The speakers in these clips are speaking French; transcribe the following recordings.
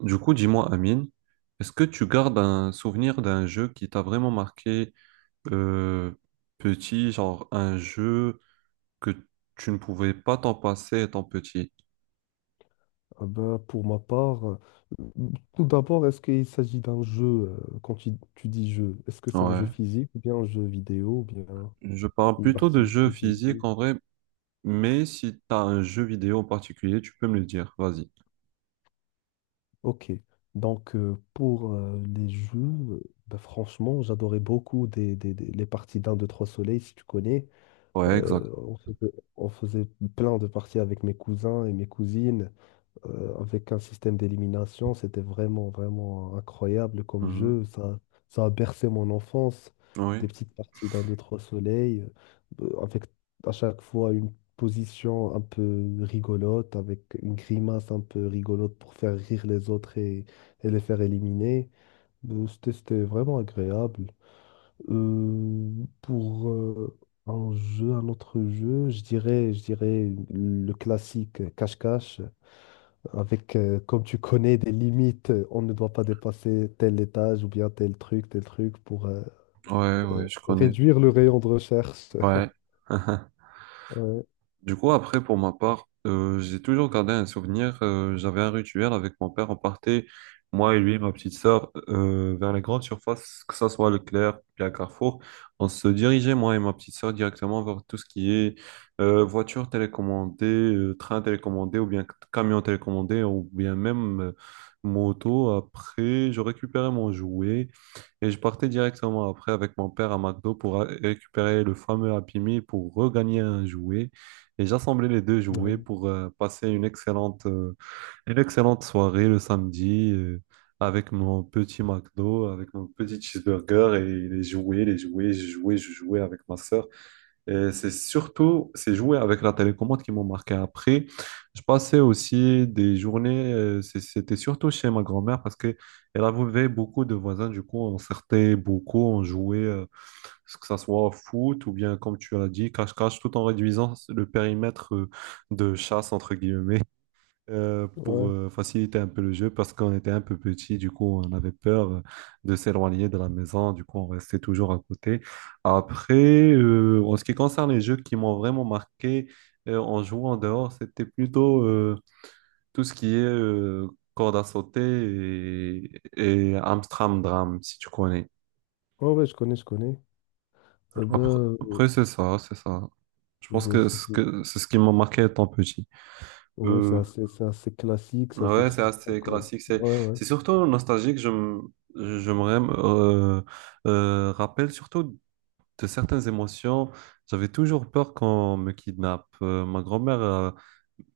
Du coup, dis-moi, Amine, est-ce que tu gardes un souvenir d'un jeu qui t'a vraiment marqué euh, petit, genre un jeu que tu ne pouvais pas t'en passer étant petit? Ah ben, pour ma part, tout d'abord, est-ce qu'il s'agit d'un jeu, quand tu dis jeu, est-ce que c'est un jeu Ouais. physique ou bien un jeu vidéo ou bien Je parle une plutôt de jeux activité physiques physique? en vrai, mais si t'as un jeu vidéo en particulier, tu peux me le dire, vas-y. Ok, donc pour les jeux, ben, franchement, j'adorais beaucoup les parties d'un, deux, trois soleils, si tu connais. Ouais, exact. On faisait plein de parties avec mes cousins et mes cousines. Avec un système d'élimination. C'était vraiment, vraiment incroyable comme Mhm. jeu. Ça a bercé mon enfance. Oui, Des petites parties d'un, deux, trois soleils, avec à chaque fois une position un peu rigolote, avec une grimace un peu rigolote pour faire rire les autres et les faire éliminer. C'était vraiment agréable. Euh, pour un jeu, un autre jeu, je dirais le classique cache-cache avec, comme tu connais, des limites, on ne doit pas dépasser tel étage ou bien tel truc pour ouais, ouais, je connais. réduire le rayon de recherche. Ouais. Ouais, Du coup, après, pour ma part, j'ai toujours gardé un souvenir. J'avais un rituel avec mon père. On partait, moi et lui, ma petite sœur, vers les grandes surfaces, que ça soit Leclerc, puis à Carrefour. On se dirigeait, moi et ma petite sœur, directement vers tout ce qui est voiture télécommandée, train télécommandé, ou bien camion télécommandé, ou bien même, moto. Après, je récupérais mon jouet. Et je partais directement après avec mon père à McDo pour récupérer le fameux Happy Meal pour regagner un jouet. Et j'assemblais les deux jouets ouais, pour passer une excellente soirée le samedi, avec mon petit McDo, avec mon petit cheeseburger et les jouets, je jouais avec ma sœur. Et c'est surtout ces jouets avec la télécommande qui m'ont marqué. Après, je passais aussi des journées, c'était surtout chez ma grand-mère parce qu'elle avait beaucoup de voisins. Du coup, on sortait beaucoup, on jouait, que ça soit au foot ou bien, comme tu l'as dit, cache-cache, tout en réduisant le périmètre de chasse, entre guillemets, pour ouais. Faciliter un peu le jeu parce qu'on était un peu petit, du coup on avait peur de s'éloigner de la maison, du coup on restait toujours à côté. Après, en ce qui concerne les jeux qui m'ont vraiment marqué en jouant dehors, c'était plutôt tout ce qui est corde à sauter et Amstramdram, si tu connais. Ouais, ouais, je connais, je connais. Ben, Après, euh, après, c'est ça, c'est ça. Je pense ben, que c'est ce qui m'a marqué étant petit. ouais, c'est Euh, assez, c'est assez classique, c'est assez Ouais, c'est trivial assez comme. classique. C'est, Ouais, ouais. c'est surtout nostalgique. Je me rappelle surtout de certaines émotions. J'avais toujours peur qu'on me kidnappe. Ma grand-mère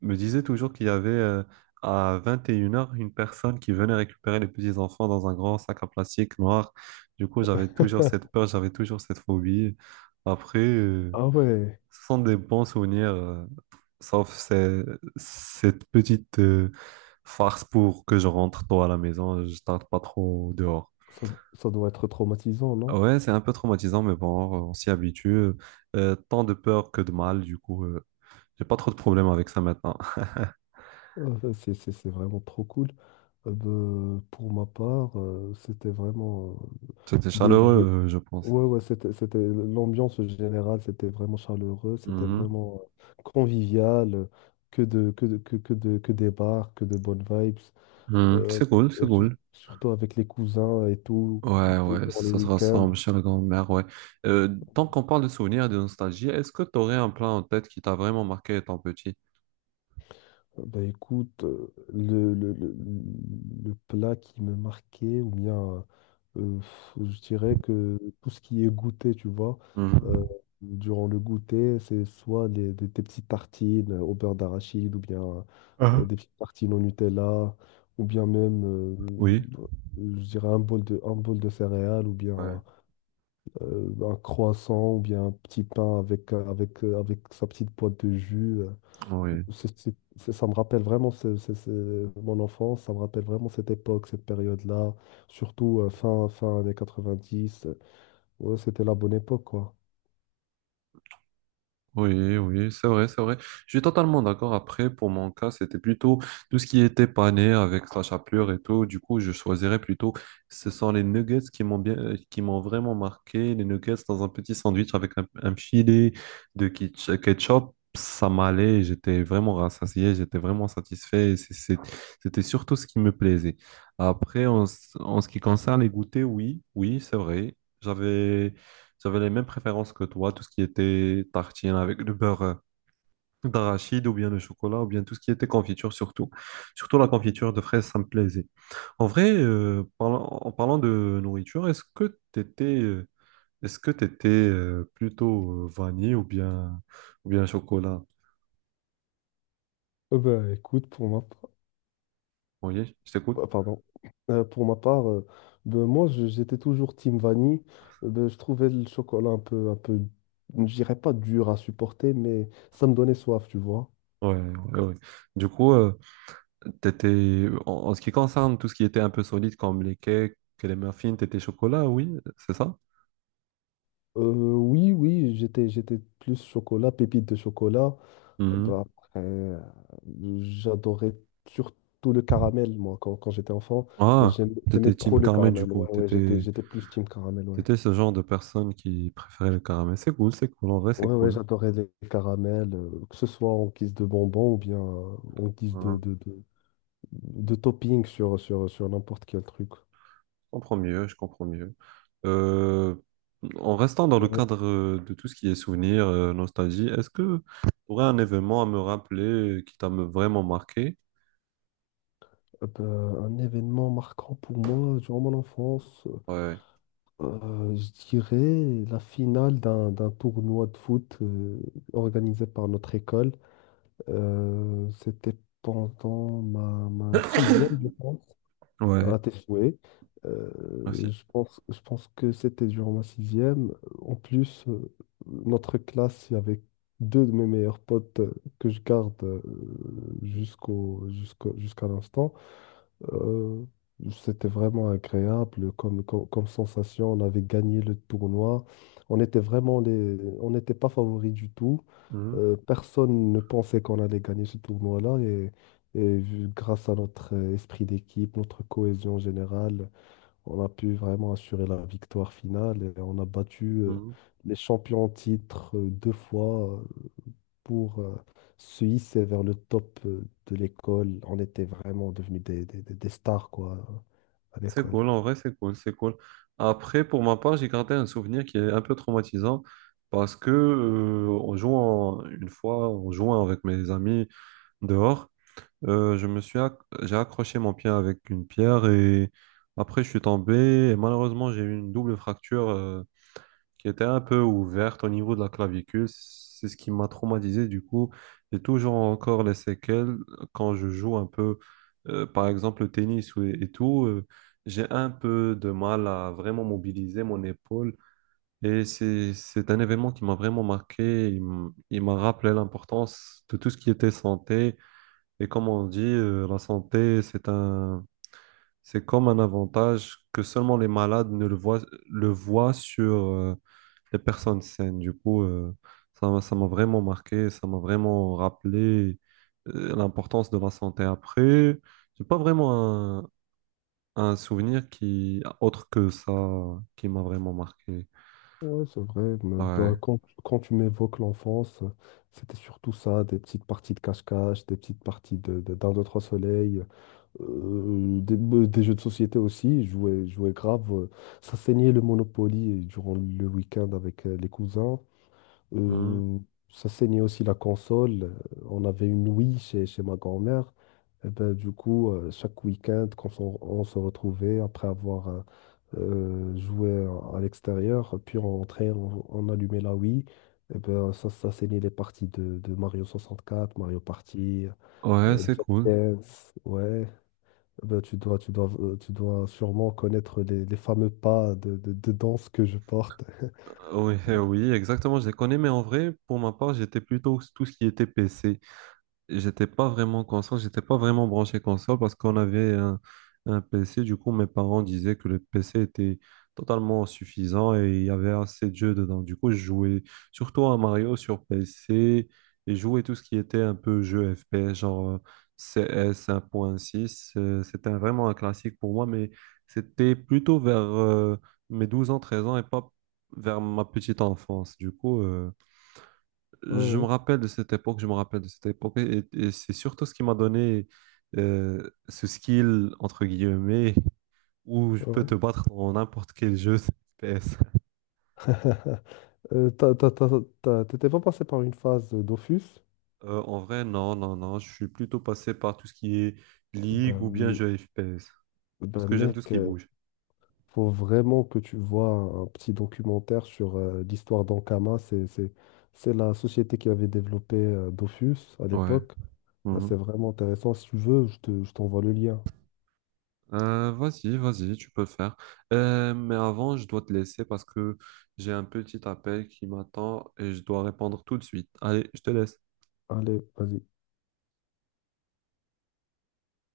me disait toujours qu'il y avait à 21h une heures une personne qui venait récupérer les petits-enfants dans un grand sac en plastique noir. Du coup, j'avais toujours cette peur, j'avais toujours cette phobie. Après, Ah ouais, ce sont des bons souvenirs. Sauf cette petite farce pour que je rentre tôt à la maison, je tarde pas trop dehors. ça, ça doit être traumatisant, non? Ouais, c'est un peu traumatisant, mais bon, on s'y habitue. Tant de peur que de mal, du coup, j'ai pas trop de problèmes avec ça maintenant. C'est vraiment trop cool. Ben, pour ma part, c'était vraiment euh, C'était des jeux. chaleureux, je pense. Ouais, ouais, c'était l'ambiance générale, c'était vraiment chaleureux, c'était Mhm. vraiment convivial, que des bars, que de bonnes vibes, Mhm. euh, C'est cool, et c'est cool. surtout avec les cousins et tout, Ouais, ouais, durant les ça se week-ends. ressemble chez la grand-mère, ouais. Tant qu'on parle de souvenirs et de nostalgie, est-ce que tu aurais un plat en tête qui t'a vraiment marqué étant petit? Bah écoute, le plat qui me marquait, ou bien je dirais que tout ce qui est goûter, tu vois, euh, Mhm. durant le goûter, c'est soit des petites tartines au beurre d'arachide, ou bien Ah. des petites tartines au Nutella, ou bien même, Oui. Je dirais, un bol de céréales, ou Ouais. bien un croissant, ou bien un petit pain avec sa petite boîte de jus. Oui. Ça me rappelle vraiment mon enfance, ça me rappelle vraiment cette époque, cette période-là, surtout fin années 90. Ouais, c'était la bonne époque, quoi. Oui, oui, c'est vrai, c'est vrai. Je suis totalement d'accord. Après, pour mon cas, c'était plutôt tout ce qui était pané avec sa chapelure et tout. Du coup, je choisirais plutôt, ce sont les nuggets qui m'ont vraiment marqué. Les nuggets dans un petit sandwich avec un filet de ketchup, ça m'allait. J'étais vraiment rassasié, j'étais vraiment satisfait. C'était surtout ce qui me plaisait. Après, en ce qui concerne les goûters, oui, oui, c'est vrai. J'avais les mêmes préférences que toi, tout ce qui était tartine avec le beurre d'arachide ou bien le chocolat ou bien tout ce qui était confiture surtout. Surtout la confiture de fraises, ça me plaisait. En vrai, en parlant de nourriture, est-ce que t'étais plutôt vanille ou bien chocolat? Ben, écoute, pour ma part, Oui, je t'écoute. Pardon. Pour ma part, ben, moi, j'étais toujours team vanille. Ben, je trouvais le chocolat un peu, je dirais pas dur à supporter, mais ça me donnait soif, tu vois. Ouais, ouais, ouais. Du coup, en ce qui concerne tout ce qui était un peu solide comme les cakes et les muffins, t'étais chocolat, oui, c'est ça? Euh, oui, oui, j'étais plus chocolat, pépite de chocolat. Mm-hmm. Bah, après, j'adorais surtout le caramel, moi, quand j'étais enfant. Ah, J'aimais t'étais trop team le Carmen du caramel. coup. Ouais, ouais, j'étais, T'étais, j'étais plus team caramel, ouais. t'étais ce genre de personne qui préférait le caramel. C'est cool, c'est cool. En vrai, c'est Ouais, ouais, cool. j'adorais les caramels, que ce soit en guise de bonbons ou bien en guise de, Ah, de, de, de topping sur n'importe quel truc. je comprends mieux, je comprends mieux. Euh, en restant dans le Ouais. cadre de tout ce qui est souvenirs, nostalgie, est-ce que tu aurais un événement à me rappeler qui vraiment marqué? Bah, un événement marquant pour moi durant mon enfance, Ouais. Je dirais la finale d'un tournoi de foot organisé par notre école. C'était pendant ma sixième, je pense, Ouais, à tes souhaits. Euh, merci. je pense que c'était durant ma sixième. En plus, notre classe, il y avait deux de mes meilleurs potes que je garde jusqu'à l'instant. Euh, C'était vraiment agréable comme sensation. On avait gagné le tournoi. On était vraiment les... On n'était pas favoris du tout. Mhm, Personne ne pensait qu'on allait gagner ce tournoi-là. Et grâce à notre esprit d'équipe, notre cohésion générale, on a pu vraiment assurer la victoire finale. Et on a battu mhm. les champions en titre deux fois pour se hisser vers le top de l'école. On était vraiment devenus des stars, quoi, à C'est l'école. cool, en vrai, c'est cool, c'est cool. Après, pour ma part, j'ai gardé un souvenir qui est un peu traumatisant parce que, une fois, en jouant avec mes amis dehors, je me suis acc- j'ai accroché mon pied avec une pierre et après, je suis tombé et malheureusement, j'ai eu une double fracture, qui était un peu ouverte au niveau de la clavicule. C'est ce qui m'a traumatisé. Du coup, j'ai toujours encore les séquelles quand je joue un peu, par exemple, le tennis et, tout. J'ai un peu de mal à vraiment mobiliser mon épaule. Et c'est un événement qui m'a vraiment marqué. Il m'a rappelé l'importance de tout ce qui était santé. Et comme on dit, la santé, c'est comme un avantage que seulement les malades ne le voient, le voient sur les personnes saines. Du coup, ça m'a vraiment marqué, ça m'a vraiment rappelé l'importance de la santé. Après, j'ai pas vraiment un souvenir qui, autre que ça, qui m'a vraiment marqué. Ouais, c'est vrai. Mais, Ouais. bah, quand tu m'évoques l'enfance, c'était surtout ça, des petites parties de cache-cache, des petites parties d'un deux, trois soleil, des jeux de société aussi. Je jouais grave. Ça saignait le Monopoly durant le week-end avec les cousins. Mhm. Euh, Ça saignait aussi la console. On avait une Wii chez ma grand-mère. Et ben, du coup, chaque week-end, quand on se retrouvait après avoir joué à l'extérieur, puis on rentrait, on allumait la Wii. Et ben, ça saignait les parties de Mario 64, Mario Party, Ouais, c'est Just cool. Dance. Ouais. Eh ben, tu dois sûrement connaître les fameux pas de danse que je porte. Oui, oui, exactement, je les connais, mais en vrai, pour ma part, j'étais plutôt tout ce qui était PC. J'étais pas vraiment console, j'étais pas vraiment branché console parce qu'on avait un PC. Du coup, mes parents disaient que le PC était totalement suffisant et il y avait assez de jeux dedans. Du coup, je jouais surtout à Mario sur PC et je jouais tout ce qui était un peu jeu FPS, genre CS 1.6. C'était vraiment un classique pour moi, mais c'était plutôt vers mes 12 ans, 13 ans et pas vers ma petite enfance. Du coup, je me Ouais, rappelle de cette époque, je me rappelle de cette époque, et c'est surtout ce qui m'a donné ce skill, entre guillemets, où je peux ouais, te battre dans n'importe quel jeu FPS. ouais. Euh, t'as- t'as- t'as- T'étais pas passé par une phase d'Office? En vrai, non, non, non, je suis plutôt passé par tout ce qui est ligue ou bien Ben, jeu FPS, parce ben que j'aime tout ce mec, qui bouge. faut vraiment que tu vois un petit documentaire sur l'histoire d'Ankama. C'est la société qui avait développé Dofus à Ouais. l'époque. Ben, Mhm. c'est vraiment intéressant. Si tu veux, je t'envoie le lien. Vas-y, vas-y, tu peux le faire. Mais avant, je dois te laisser parce que j'ai un petit appel qui m'attend et je dois répondre tout de suite. Allez, je te laisse. Allez, vas-y.